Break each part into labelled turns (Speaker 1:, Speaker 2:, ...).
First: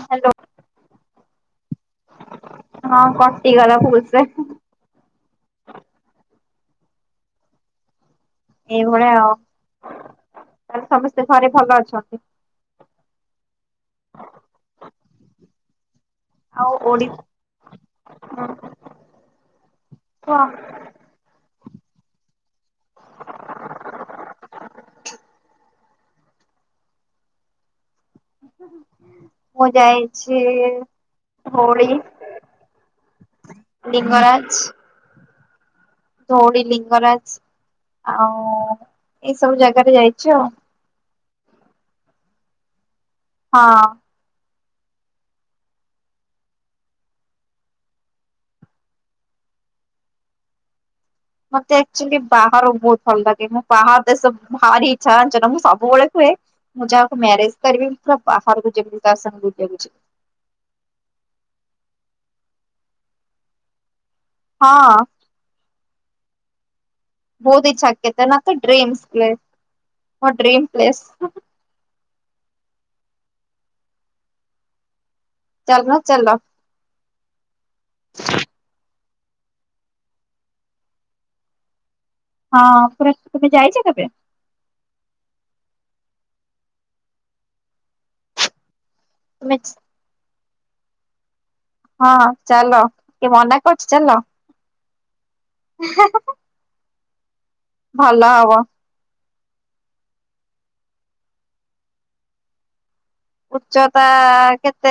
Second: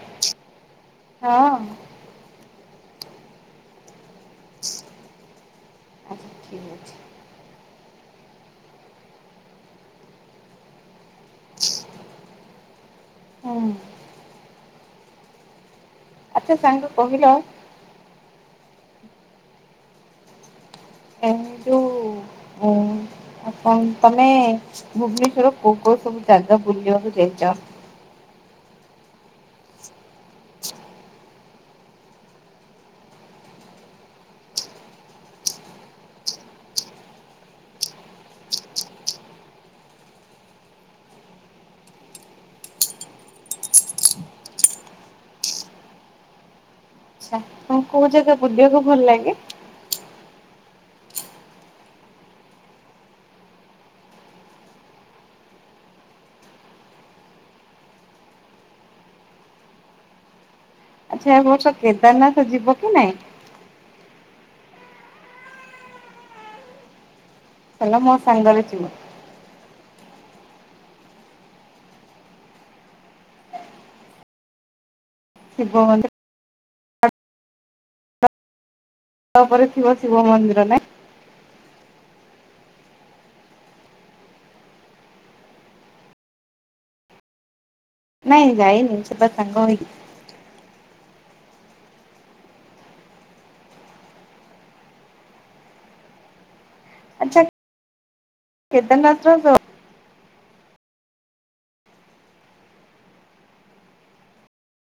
Speaker 1: Hello.
Speaker 2: ହଁ।
Speaker 1: ହଁ କଟିଗଲା ଭୁଲ ସେ
Speaker 2: ଆଚ୍ଛା ଠିକ ଅଛି।
Speaker 1: ଏଇଭଳିଆ ଆଉ ସମସ୍ତେ ଘରେ ଭଲ ଅଛନ୍ତି।
Speaker 2: ହଁ। ଆଚ୍ଛା ସାଙ୍ଗ କହିଲ?
Speaker 1: ହଁ।
Speaker 2: ଏଣ୍ଡୁ ଭୁବନେଶ୍ଵର କୋଉ କୋଉ ସବୁ ଯାଗା ବୁଲିବାକୁ ଯାଇଛ?
Speaker 1: ମୁଁ ଯାଇଛି ଧୋଉଳି ଲିଙ୍ଗରାଜ ଧୋଉଳି ଲିଙ୍ଗରାଜ ଆଉ ଏଇ ସବୁ ଜାଗାରେ ଯାଇଛି ଆଉ। ହଁ।
Speaker 2: ଆଚ୍ଛା। ତମକୁ କୋଉ ଜାଗା ବୁଲିବାକୁ ଭଲ ଲାଗେ?
Speaker 1: ମତେ ଆକଚୁଆଲ୍ଲୀ ବାହାର ବହୁତ ଭଲ ଲାଗେ ମୁଁ ବାହାର ଦେଶ ଭାରି ଇଚ୍ଛା ଜାଣିଛ ନା ମୁଁ ସବୁବେଳେ କୁହେ ମୁଁ ଯାକୁ ମ୍ୟରେଜ କରିବି ପୁରା ବାହାରକୁ ଯବି ତା ସହ ବୁଲିବାକୁ ଯିବି।
Speaker 2: ଆଚ୍ଛା ଏ ବର୍ଷ କେଦାରନାଥ ଯିବ କି ନାଇଁ?
Speaker 1: ହଁ। ବହୁତ ଇଚ୍ଛା
Speaker 2: ଚାଲ ମୋ
Speaker 1: କେଦାରନାଥ ତ
Speaker 2: ସାଙ୍ଗରେ ଯିବ।
Speaker 1: ଡ୍ରିମ୍ ପ୍ଲେସ୍ ମୋ ଡ୍ରିମ୍ ପ୍ଲେସ୍।
Speaker 2: ଶିବ
Speaker 1: ଚାଲୁନ
Speaker 2: ମନ୍ଦିର
Speaker 1: ଚାଲ। [inaudible]
Speaker 2: ତାପରେ ଥିବ ଶିବ ମନ୍ଦିର ନାଇଁ।
Speaker 1: ହଁ ପୁରା ତୁମେ ଯାଇଛ କେବେ?
Speaker 2: ନାଇଁ ଯାଇନି ଯିବା
Speaker 1: ତୁମେ
Speaker 2: ସଙ୍ଗ ହେଇକି।
Speaker 1: ହଁ ଚାଲ କିଏ ମନା କରୁଛି ଚାଲ। ହେ ହେ ହେ
Speaker 2: ଆଚ୍ଛା କେଦାରନାଥ ର ଯୋଉ
Speaker 1: ଉଚ୍ଚତା କେତେ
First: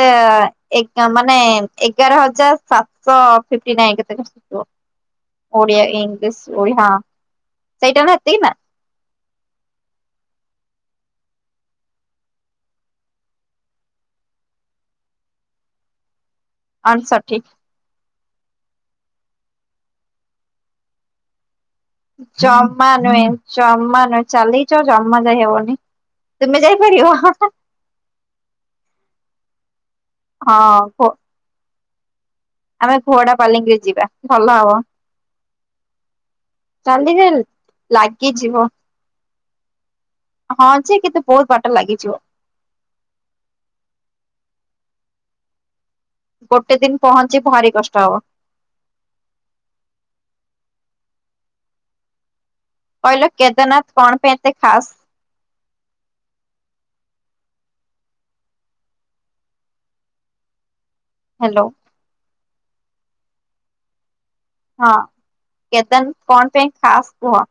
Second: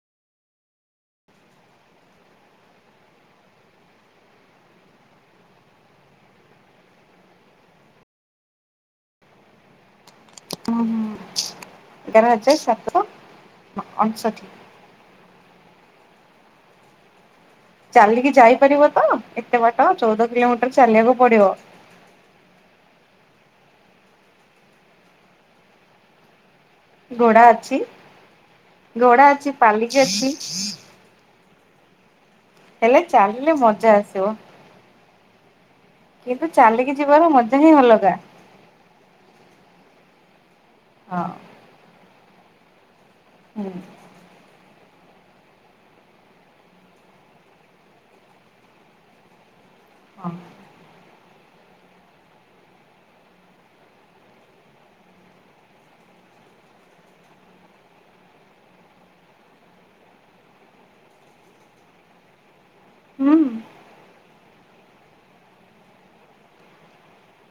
Speaker 1: ଏଗା ମାନେ ଏଗାର ହଜାର ସାତଶହ ଫିଫ୍ଟି ନାଇନ କେତେ ଆକା ଆସୁଥିବ? ଓଡିଆ ଇଂଲିଶ ଓ ହଁ ସେଇଟା ନା ଏତିକି ନା। [inaudible]
Speaker 2: ଉଁ ଏଗାର ହଜାର ସାତଶହ ଅଣଷଠି।
Speaker 1: ଅଣଷଠି।
Speaker 2: ଚାଲିକି ଯାଇପାରିବ ତ ଏତେ ବାଟ ଚଉଦ କିଲୋମିଟର ଚାଲିବାକୁ ପଡିବ।
Speaker 1: ଜମା ନୁହେଁ, ଜମା ନୁହେଁ ଚାଲିକି ତ ଜମା ଯାଇ ହେବନି ତୁମେ ଯାଇ
Speaker 2: ଘୋଡା ଅଛି ଘୋଡା ଅଛି ପାଲି
Speaker 1: ହଁ କ ଆମେ
Speaker 2: ହେଲେ
Speaker 1: ଘୋଡା
Speaker 2: ଚାଲିଲେ
Speaker 1: ପାଲିଙ୍କିରେ
Speaker 2: ମଜା
Speaker 1: ଯିବା
Speaker 2: ଆସିବ।
Speaker 1: ଭଲ ହବ।
Speaker 2: କିନ୍ତୁ ଚାଲିକି
Speaker 1: ଚାଲିଲେ,
Speaker 2: ଯିବାର ମଜା ହିଁ ଅଲଗା
Speaker 1: ଲାଗିଯିବ। ହଁ ଯେ କିନ୍ତୁ
Speaker 2: ହଁ
Speaker 1: ବହୁତ ବାଟ ଲାଗିଯିବ।
Speaker 2: ହୁଁ।
Speaker 1: ଗୋଟେ ଦିନ ପହଞ୍ଚି ଭାରି କଷ୍ଟ ହବ।
Speaker 2: ହଁ।
Speaker 1: କହିଲ, କେଦାରନାଥ କଣ ପାଇଁ ଏତେ ଖାସ୍? ହାଲୋ।
Speaker 2: ହୁଁ।
Speaker 1: ହଁ କେତନ୍ କଣ ପାଇଁ ଖାସ୍ କୁହ?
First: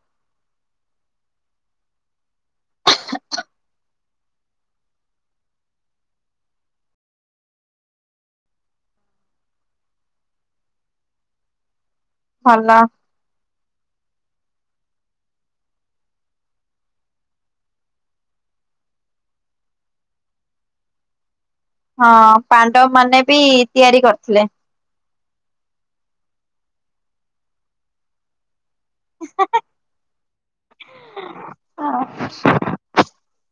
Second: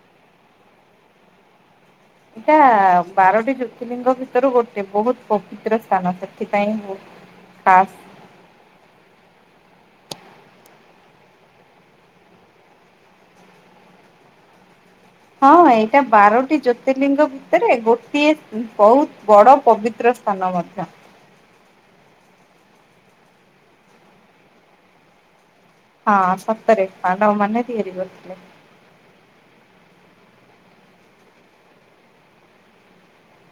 Speaker 2: ଏଇଟା-ଆ-ଆ ବାରଟି ଜ୍ୟୋତିର୍ଲିଙ୍ଗ ଭିତରୁ ଗୋଟେ। ବହୁତ ପବିତ୍ର ସ୍ଥାନ। ସେଥିପାଇଁ ହିଁ ପାସ୍।
Speaker 1: ଭଲ।
Speaker 2: ହଁ ଏଇଟା ବାରଟି ଜ୍ୟୋତିର୍ଲିଙ୍ଗ ଭିତରେ, ଗୋଟିଏ ବହୁତ ବଡ ପବିତ୍ର ସ୍ଥାନ ମଧ୍ୟ।
Speaker 1: ହଁ ପାଣ୍ଡବ ମାନେ ବି ତିଆରି କରିଥିଲେ।
Speaker 2: ହଁ ସତରେ ପାଣ୍ଡବ ମାନେ ତିଆରି କରିଥିଲେ।
Speaker 1: ହେ ହେ ହ ହ।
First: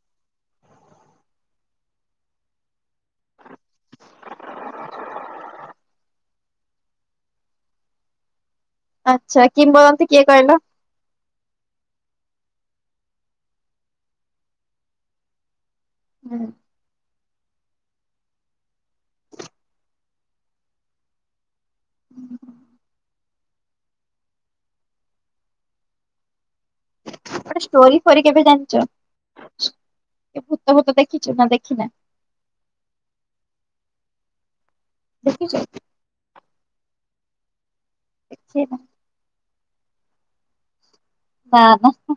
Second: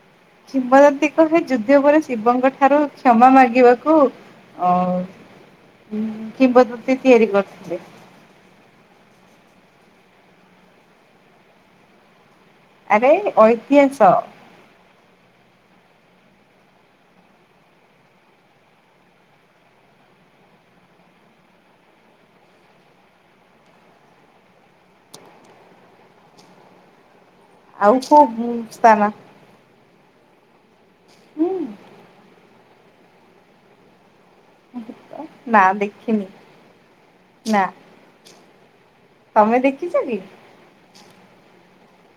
Speaker 2: ଶିବଦନ୍ତ୍ରୀ କେବେ ଯୁଦ୍ଧ ପରେ ଶିବଙ୍କ ଠାରୁ କ୍ଷମା ମାଗିବାକୁ ଆଉ କିମ୍ବଦନ୍ତୀ ତିଆରି କରୁଥିଲେ।
Speaker 1: ଆଚ୍ଛା କିମ୍ବଦନ୍ତୀ କିଏ କହିଲ?
Speaker 2: ଆରେ-ଏ-ଏ ଐତିହାସ।
Speaker 1: ହୁଁ ହୁଁ। ଗୋଟେ
Speaker 2: ଆଉ
Speaker 1: ଷ୍ଟୋରି ଫୋରି କେବେ
Speaker 2: କୋଉ
Speaker 1: ଜାଣ୍ ଚ?
Speaker 2: ସ୍ଥାନ
Speaker 1: ଏ ଭୁତ ଭୁତ ଦେଖିଛୁ ନା
Speaker 2: ହୁଁ।
Speaker 1: ଦେଖିନା? ଦେଖିଛ?
Speaker 2: ନା ଦେଖିନି, ନା।
Speaker 1: [inaudible]
Speaker 2: ତମେ ଦେଖିଚ କି?
Speaker 1: ହଁ ହା ହା।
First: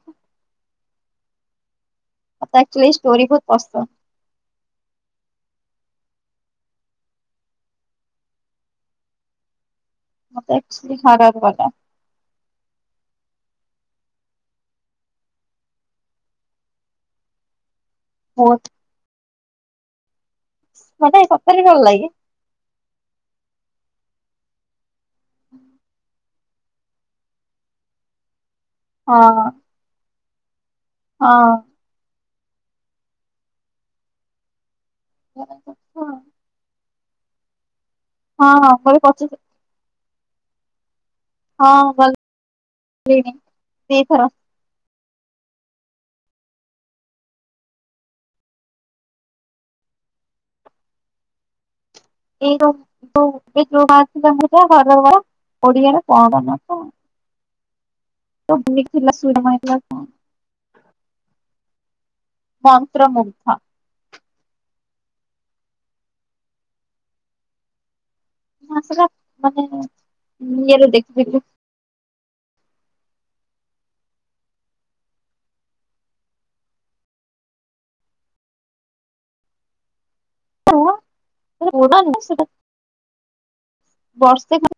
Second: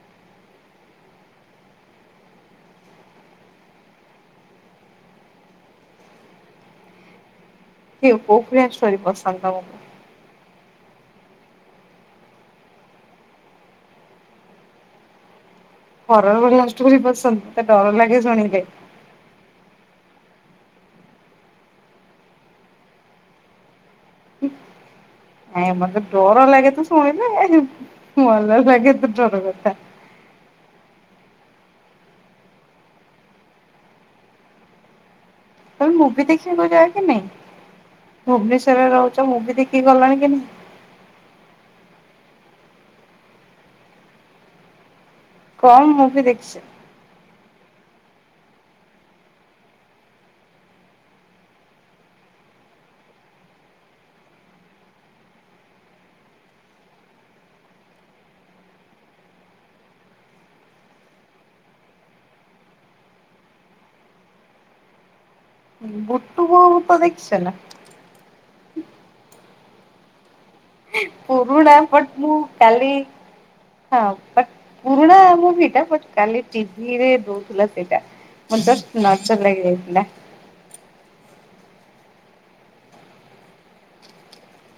Speaker 1: ମତେ ଆକ୍ ଚୁଲି ଷ୍ଟୋରି ବହୁତ ପସନ୍ଦ୍।
Speaker 2: କିଏ, କୋଉପରିଆ ଷ୍ଟୋରି ପସନ୍ଦ ତମକୁ?
Speaker 1: ମତେ ଆକଚୁଲି ହରର୍ ଵାଲା।
Speaker 2: ହରର୍ ଵାଲା ଷ୍ଟୋରି ପସନ୍ଦ ମତେ ଡର ଲାଗେ
Speaker 1: ବହୁତ
Speaker 2: ଶୁଣିଲେ।
Speaker 1: ମାନେ ସତରେ ଭଲ ଲାଗେ?
Speaker 2: ଆଜ୍ଞା। ମତେ ଡର ଲାଗେ ତ ଶୁଣିଲେ ଏହେଁ ଭଲ ଲାଗେ ତ ଡର କଥା।
Speaker 1: ହ ଅଁ।
Speaker 2: ତମେ
Speaker 1: ହଁ
Speaker 2: ମୁବି ଦେଖିବାକୁ ଯାଏ କି ନାଇଁ?
Speaker 1: ହଁ
Speaker 2: ଭୁବନେଶ୍ୱରରେ
Speaker 1: ମୋର
Speaker 2: ରହୁଛ
Speaker 1: ପଚିଶ
Speaker 2: ମୁବି ଦେଖିକି ଗଲାଣି କେ
Speaker 1: ହଁ ଗଲ୍ ଲିଣି। ଦି ଥର।
Speaker 2: କମ୍ ମୂଭିି ଦେଖିଛ୍?
Speaker 1: [inaudible] ହରର। ଓଡ଼ିଆରେ କଣ ନାଁ ତ? [inaudible] ମନ୍ତ୍ରମୁଗ୍ଧ।
Speaker 2: ବୁଟୁ ବୋଉ ଭୂତ ଦେଖିଛ ନା?
Speaker 1: ନା ସେଟା ମାନେ ଉଁ ଇଏରେ ଦେ
Speaker 2: ପୁରୁଣା ବଟ ମୁୁଁ କାଲି। ହଁ ବଟ ପୁରୁଣା ମୁଭିଟା ବଟ କାଲି ଟିଭିରେ ଦଉଥୁଲା ସେଇଟା। ମତେ ନଜର ଲାଗି ଯାଇଥିଲା।
Speaker 1: ରୁହ ଏଇ ଯୋଉ [inaudible] ସେଟା ବର୍ଷେ ଖାଲି।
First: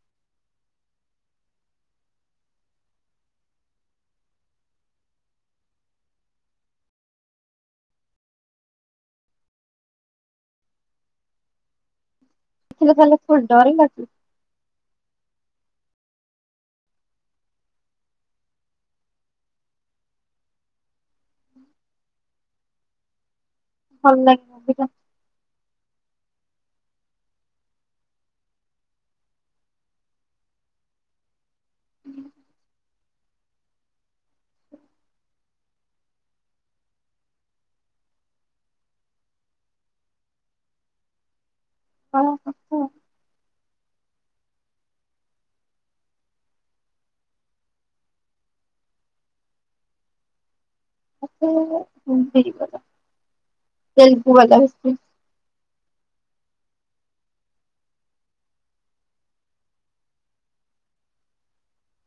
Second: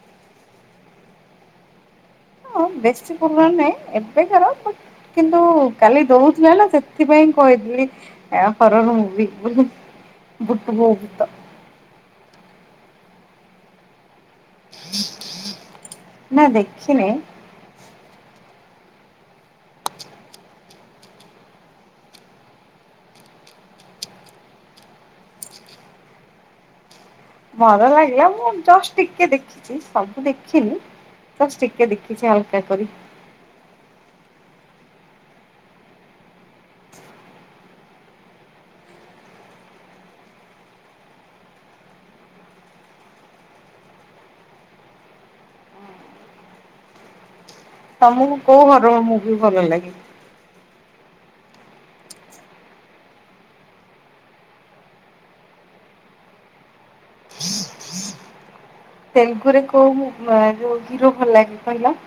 Speaker 2: ହଁ ବେଶୀ ପୁରୁଣା ନାଇଁ ଏବେକାର ବଟ୍ କିନ୍ତୁ କାଲି ଦଉଥିଲା ନା ହେଲେ ସେଥିପାଇଁ କହି ଲି ଆ ଫରନ ମୁଭି ବୋଲି ବୁଟୁ ବୋଉ ଭୂତ।
Speaker 1: ଦେଖିଲେ କାଲି ଯଉ ଡରିଲ କି?
Speaker 2: ନାଇ ଦେଖିନି।
Speaker 1: ଭଲ ଲାଗେ ମୁଭି ତ।
Speaker 2: ଭଲ ଲାଗିଲା ମୁଁ ଜଷ୍ଟ ଟିକେ ଦେଖିଛି ସବୁ ଦେଖିନି। ବାସ ଟିକେ ଦେଖିଛି ହାଲକା କରି।
Speaker 1: ଓହୋ। [unintelligible]
Speaker 2: ତମକୁ କୋଉ ହରର ମୁଭି ଭଲ ଲାଗେ?
Speaker 1: ମତେ ମୁଭି ଜୀବନ। ତେଲୁଗୁ ବାଲା [unintelligible]
Speaker 2: ତେଲୁଗୁରେ କୋଉ ଉଁ ମା ଯୋଉ ହିରୋ ଭଲ ଲାଗେ କହିଲ?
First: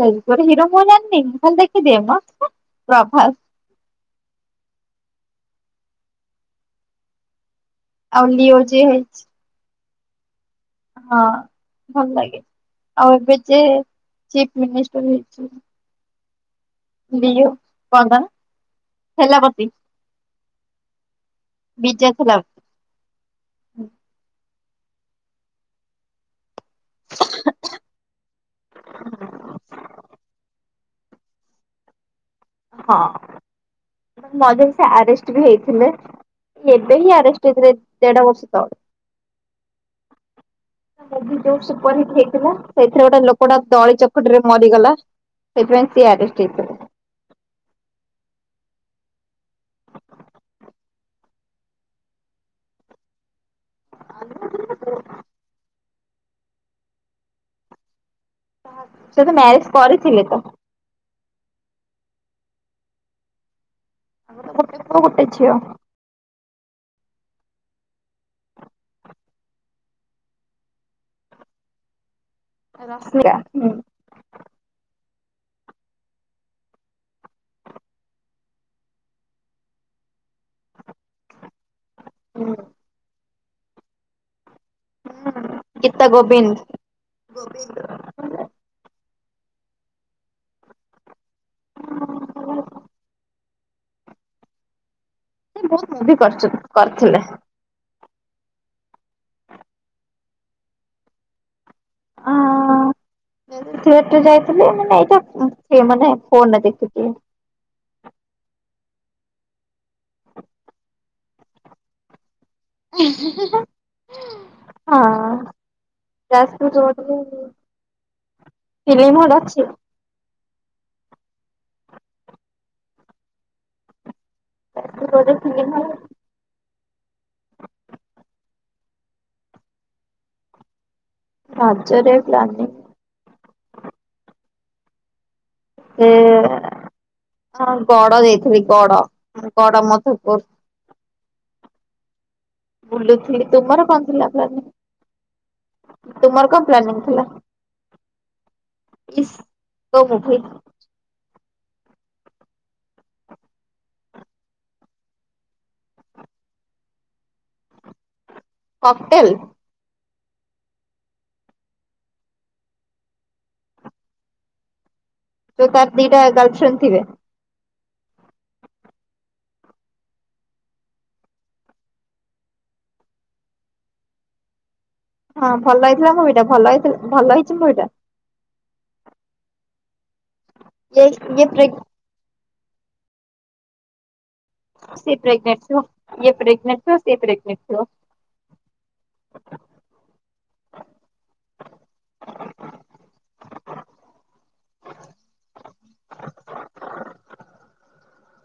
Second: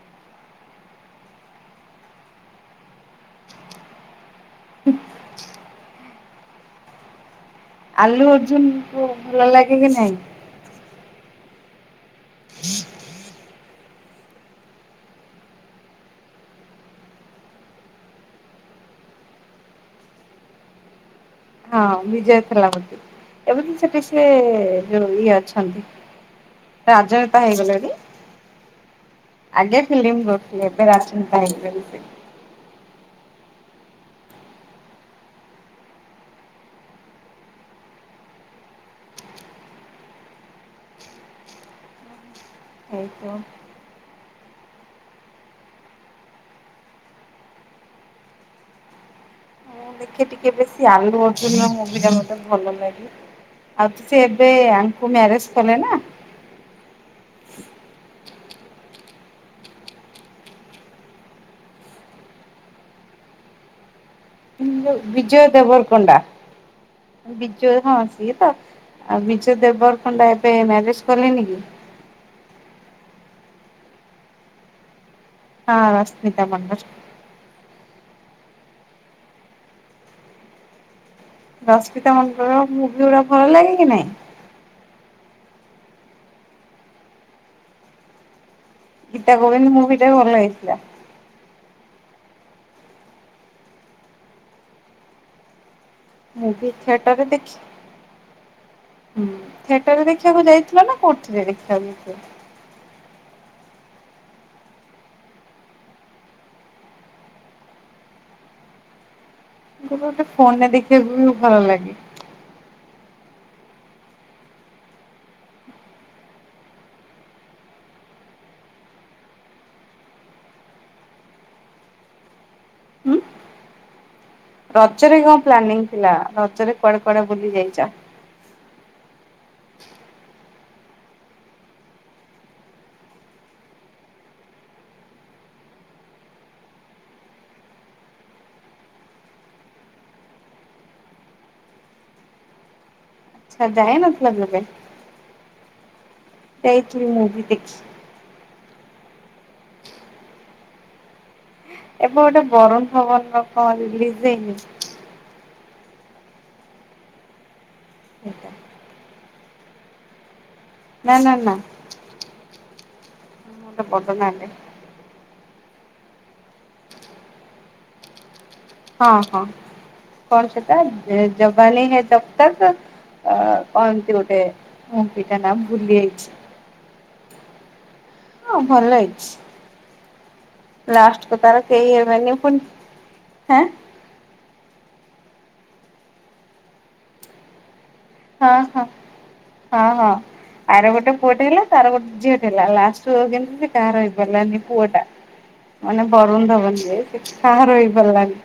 Speaker 1: ତେଲଗୁରେ ହିରୋ ମୁଁ ଜାଣିନି ମୁଁ ଖାଲି ଦେଖିଦିଏ ମ ହେ ପ୍ରଭାସ୍।
Speaker 2: ଆଲୁ
Speaker 1: ଆଉ ଲିଓ
Speaker 2: ଅର୍ଜୁନ
Speaker 1: ଯିଏ
Speaker 2: କୁ
Speaker 1: ହେଇଛି
Speaker 2: ଭଲ ଲାଗେ କି ନାଇଁ?
Speaker 1: ହଁ ଭଲ ଲାଗେ ଆଉ ଏବେ ଯେ ଚିପ ମିନିଷ୍ଟର ହେଇଚି। ଏବେ ଯଉ କଣ ତା ନାଁ ଥେଲାପତି।
Speaker 2: ହଁ ବିଜୟ ଥାଲାପତି ଏବେ ତ ସେଠି ସେ। ଯୋଉ ଇଏ ଅଛନ୍ତି। ରାଜନେତା ହେଇଗଲେଣି ଆଗେ ଫିଲିମ୍ କରୁଥିଲେ ରାଜନେତା ହେଇଗଲେଣି ସେ।
Speaker 1: ହଁ ଉଁ ହୁଁ ମଝିରେ ସେ ଆରେଷ୍ଟ ବି ହେଇଥିଲେ। ଏବେ ହିଁ ଆରେଷ୍ଟ ହେଇଥିଲେ ଦେଢ ବର୍ଷ ତଳେ। ତା ମୁଭି ଯୋଉ ସୁପର ହିଟ ହୋଇ ଥିଲା ସେଥିରେ ଗୋଟେ
Speaker 2: ହେଇଥିବ।
Speaker 1: ଲୋକଟା ଦଳି ଚକଟିରେ ମରିଗଲା ସେଥିପାଇଁ ସିଏ ଆରେଷ୍ଟ ହେଇଥିଲେ।
Speaker 2: ମୁଁ ଦେଖେ ଟିକେ ବେଶି ଆଲୁ ଅର୍ଜୁନର ମୁଭି ଟା ମତେ ଭଲ ଲାଗେ। ଆଉ ତ ସେ ଏବେ ଆଙ୍କୁ ମ୍ୟାରେଜ କଲେ ନା।
Speaker 1: କାହାକୁ ସେ ତ ମ୍ୟାରେଜ କରିଥିଲେ ତ।
Speaker 2: ଉଁ
Speaker 1: ଗୋଟେ
Speaker 2: ଯଉ
Speaker 1: ପୁଅ ଗୋଟେ
Speaker 2: ବିଜୟ
Speaker 1: ଝିଅ
Speaker 2: ଦେବର କଣ୍ଡା ବିଜୟ ହଁ ସିଏ ତ। ଆଉ ବିଜୟ ଦେବର କଣ୍ଡା ଏବେ ମ୍ୟାରେଜ କଲେନି କି।
Speaker 1: ଏ ରସ୍ମିକା ହୁଁ।
Speaker 2: ହଁ ରଶ୍ମିତା ମଣ୍ଡନ।
Speaker 1: ହ [inaudible]
Speaker 2: ରଶ୍ମିତା ମଣ୍ଡନର ମୁଭି ଗୁଡା ଭଲ ଲାଗେ କି ନାଇଁ?
Speaker 1: ହୁଁ ଗିତ ଗୋବିନ୍ଦ ଗୋବିନ୍ଦ।
Speaker 2: ଗୀତା ଗୋବିନ୍ଦ ମୁଭିଟା ଭଲ ହେଇଥିଲା।
Speaker 1: ହଁ ଭଲ ହେଇଥିଲା। ସେ ବହୁତ ମୁଭି
Speaker 2: ମୁଁ
Speaker 1: କରିଛନ୍ତି
Speaker 2: ବି
Speaker 1: କରିଥିଲେ।
Speaker 2: ଥିଏଟରରେ ଦେଖି। ହୁଁ ଥିଏଟରରେ ଦେଖିବାକୁ ଯାଇଥିଲ ନା କୋଉଥିରେ ଦେଖ ଦେଖିବାକୁ ଯାଇଥିଲ।
Speaker 1: ଥିଏଟର ଯାଇଥିଲେ ମାନେ ଏଇଟା ଉଁ ସେ ମାନେ ଫୋନରେ ଦେଖିଛି। [inaudible]
Speaker 2: ଗୋଟେ ଗୋଟେ ଫୋନ ରେ ଦେଖିବାକୁ ବି ଭଲ ଲାଗେ।
Speaker 1: ଏ ହେଁ ହେଁ ହେଁ ହେଁ। ହଁ ଯାଜପୁର ରୋଡରେ ଫିଲିମ ହଲ ଅଛି?
Speaker 2: ହୁଁ।
Speaker 1: ଯାଜପୁର
Speaker 2: ରଜରେ
Speaker 1: ରୋଡରେ
Speaker 2: କଣ
Speaker 1: ଫିଲ୍ମ
Speaker 2: ପ୍ଲାନିଂ
Speaker 1: ହଲ
Speaker 2: ଥିଲା। ରଜରେ କୁଆଡେ କୁଆଡେ ବୁଲି ଯାଇଛ?
Speaker 1: ରାଜରେ ପ୍ଲାନିଙ୍ଗ। ସେଇଆବା। ହଁ ଗଡ ଯାଇଥିଲି ଗଡ ଗଡ ମଧୁପୁର। [inaudible] ବୁଲୁଥିଲି
Speaker 2: ଆଚ୍ଛା
Speaker 1: ତୁମର
Speaker 2: ଯାଇ
Speaker 1: କଣ
Speaker 2: ନଥିଲ
Speaker 1: ଥିଲା
Speaker 2: କେବେ
Speaker 1: ପ୍ଲାନିଙ୍ଗ? ତୁମର କଣ ପ୍ଲାନିଂ
Speaker 2: ଯାଇଥିଲି
Speaker 1: ଥିଲା।
Speaker 2: ମୁଭି ଦେଖି।
Speaker 1: ଇଶି ତୋ ମୋ ଭାଇ।
Speaker 2: ଏବେ ଗୋଟେ ବରୁଣ ଭବନ ର କଣ ରିଲିଜି ହୋଇନି? ଏଟା
Speaker 1: କପଟେଲେ।
Speaker 2: ନା ନା ନା। ଗୋଟେ ବଡ଼ ନାଆଁଟେ।
Speaker 1: ତ ତାର ଦିଟା ଗାର୍ଲଫ୍ରେଣ୍ଡ ଥିବେ?
Speaker 2: ହଁ ହଁ। କଣ ସେଟା ଜବାନୀ ହେ ତବ ତକ ଙ୍କ ଏମିନ୍ତି ଗୋଟେ। ମୁଭିଟା
Speaker 1: ହଁ
Speaker 2: ନାଁ
Speaker 1: ଭଲ
Speaker 2: ଭୁଲି
Speaker 1: ହେଇଥିଲା
Speaker 2: ଯାଇଛି
Speaker 1: ମୁଭି ଟା ଭଲ ହେଇ ଭଲ ହେଇଛି ମୁଭିଟା।
Speaker 2: ହଁ ଭଲ ହେଇଛି
Speaker 1: ଇଏ
Speaker 2: ଲାଷ୍ଟ କୁ
Speaker 1: ଇଏ
Speaker 2: ତାର
Speaker 1: ପ୍ରେଗ୍
Speaker 2: କେହି ହେବେନି ବନି ହ୍ନା।
Speaker 1: ସେ ପ୍ରେଗନେଟେ ଥିବ ସେ ପ୍ରେଗନଟ ଥିବ।
Speaker 2: ହଁ ହଁ ହଁ ହଁ। ଆର ଗୋଟେ ପୁଅଟେ ହେଲା ତାରଗୋଟେ ଝିଅ ଟେହେଲା ଲାଷ୍ଟ କୁଜେମିତି କାହାର ହେଇ ପାରିଲାନି। ପୁଅ ଟା ମାନେ ବରୁଣ ଧବନ ଯିଏ ସେ କାହାର ହେଇ ପାରିଲାନି।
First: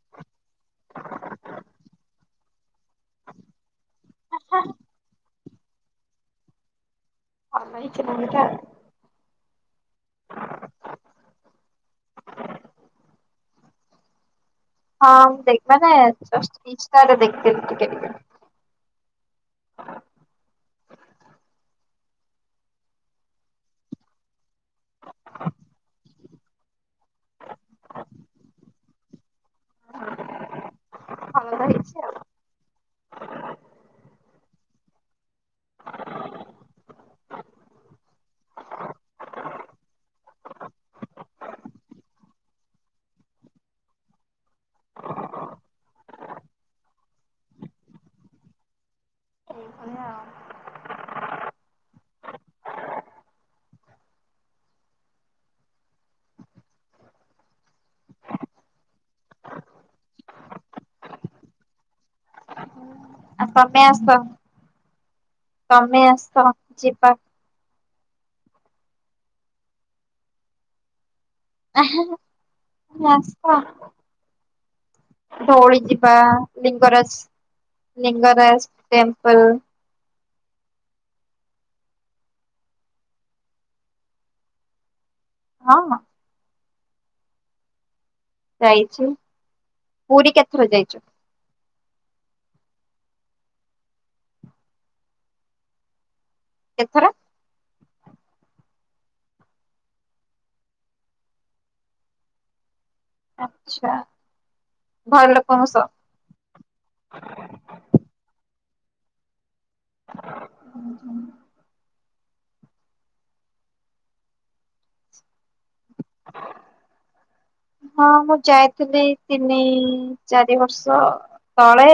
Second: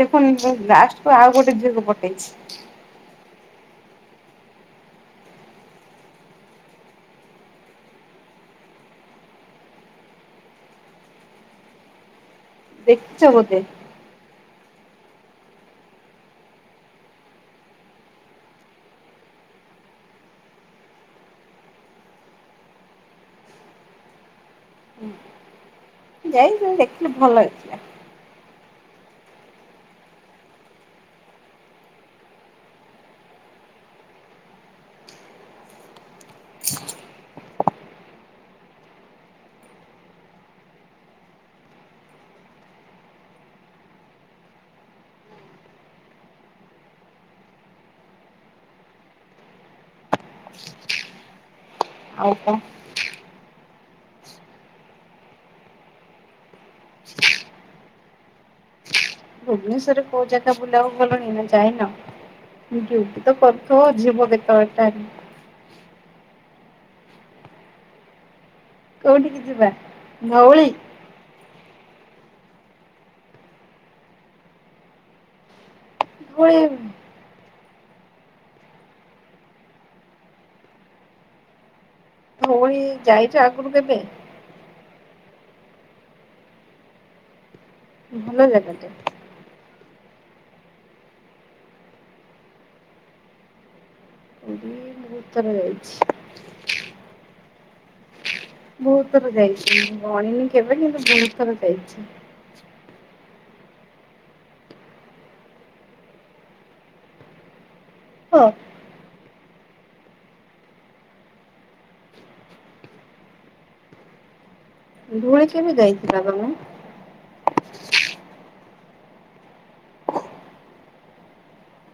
Speaker 2: ସେପୁଣି ଲାଷ୍ଟକୁ ଆଉ ଗୋଟେ ଝିଅକୁ ପଟେଇଛି।
Speaker 1: ଆ ହଃ ହା। [unintelligible]
Speaker 2: ଦେଖିଛ ବୋଧେ?
Speaker 1: ହଁ ମୁ ଦେଖ ମାନେ ଇଷ୍ଟା ରେ ଦେକହିଥିଲି ଟିକେ ଟିକେ।
Speaker 2: ଯାଇଥିଲୁ ଦେଖିଲଲୁ ଭଲ ହେଇଥିଲା।
Speaker 1: [unintelligible] ଭଲତ ହେଇଛି ଆଉ। ଏଇଭଳିଆ ଆଉ।
Speaker 2: ଆଉ କଣ? ଭୁବନେସ୍ଵରରେ କୋଉ ଜାଗା ବୁଲାବାକୁ ଗଲଣି ନା ଯାଇନ? ଡିଉଟି ତ
Speaker 1: ତମେ
Speaker 2: କରୁଥିବ
Speaker 1: ଆସ
Speaker 2: ଯିବ କେତବେଲେ ଟାଇମି।
Speaker 1: ତମେ ଆସ ଯିବା।
Speaker 2: କୋଉଠିିକି ଯିବା ଧଉଳି?
Speaker 1: [inaudible] ଦୋଉଳି ଯିବ ତ
Speaker 2: ଧଉଳି
Speaker 1: ଲିଙ୍ଗରାଜ ଲିଙ୍ଗରାଜ ଟେମ୍ପଲ।
Speaker 2: ଯାଇଛୁ ଆଗରୁ କେବେ
Speaker 1: ହଁ।
Speaker 2: ଭଲଗତନ୍ତୀ।
Speaker 1: ଯାଇଛି ପୁରୀ କେତେଥର ଯାଇଛୁ?
Speaker 2: ବହୁତ୍ ଥର ଯାଇଛି।
Speaker 1: କେତେଥର?
Speaker 2: ବହୁତ ଥର ଯାଇଛି, ଗଣିନୀ କେବେ କିନ୍ତୁ ବହୁତ ଥର ଯାଇଛି।
Speaker 1: ଆଛା ଭଲ ପଣସ?
Speaker 2: ହ ଧୂଳି କେବେ ଯାଇଥିଲ ତମେ?
Speaker 1: ହଁ ମୁଁ ଯାଇଥିଲି ତିନି ଚାରି ବର୍ଷ ତଳେ।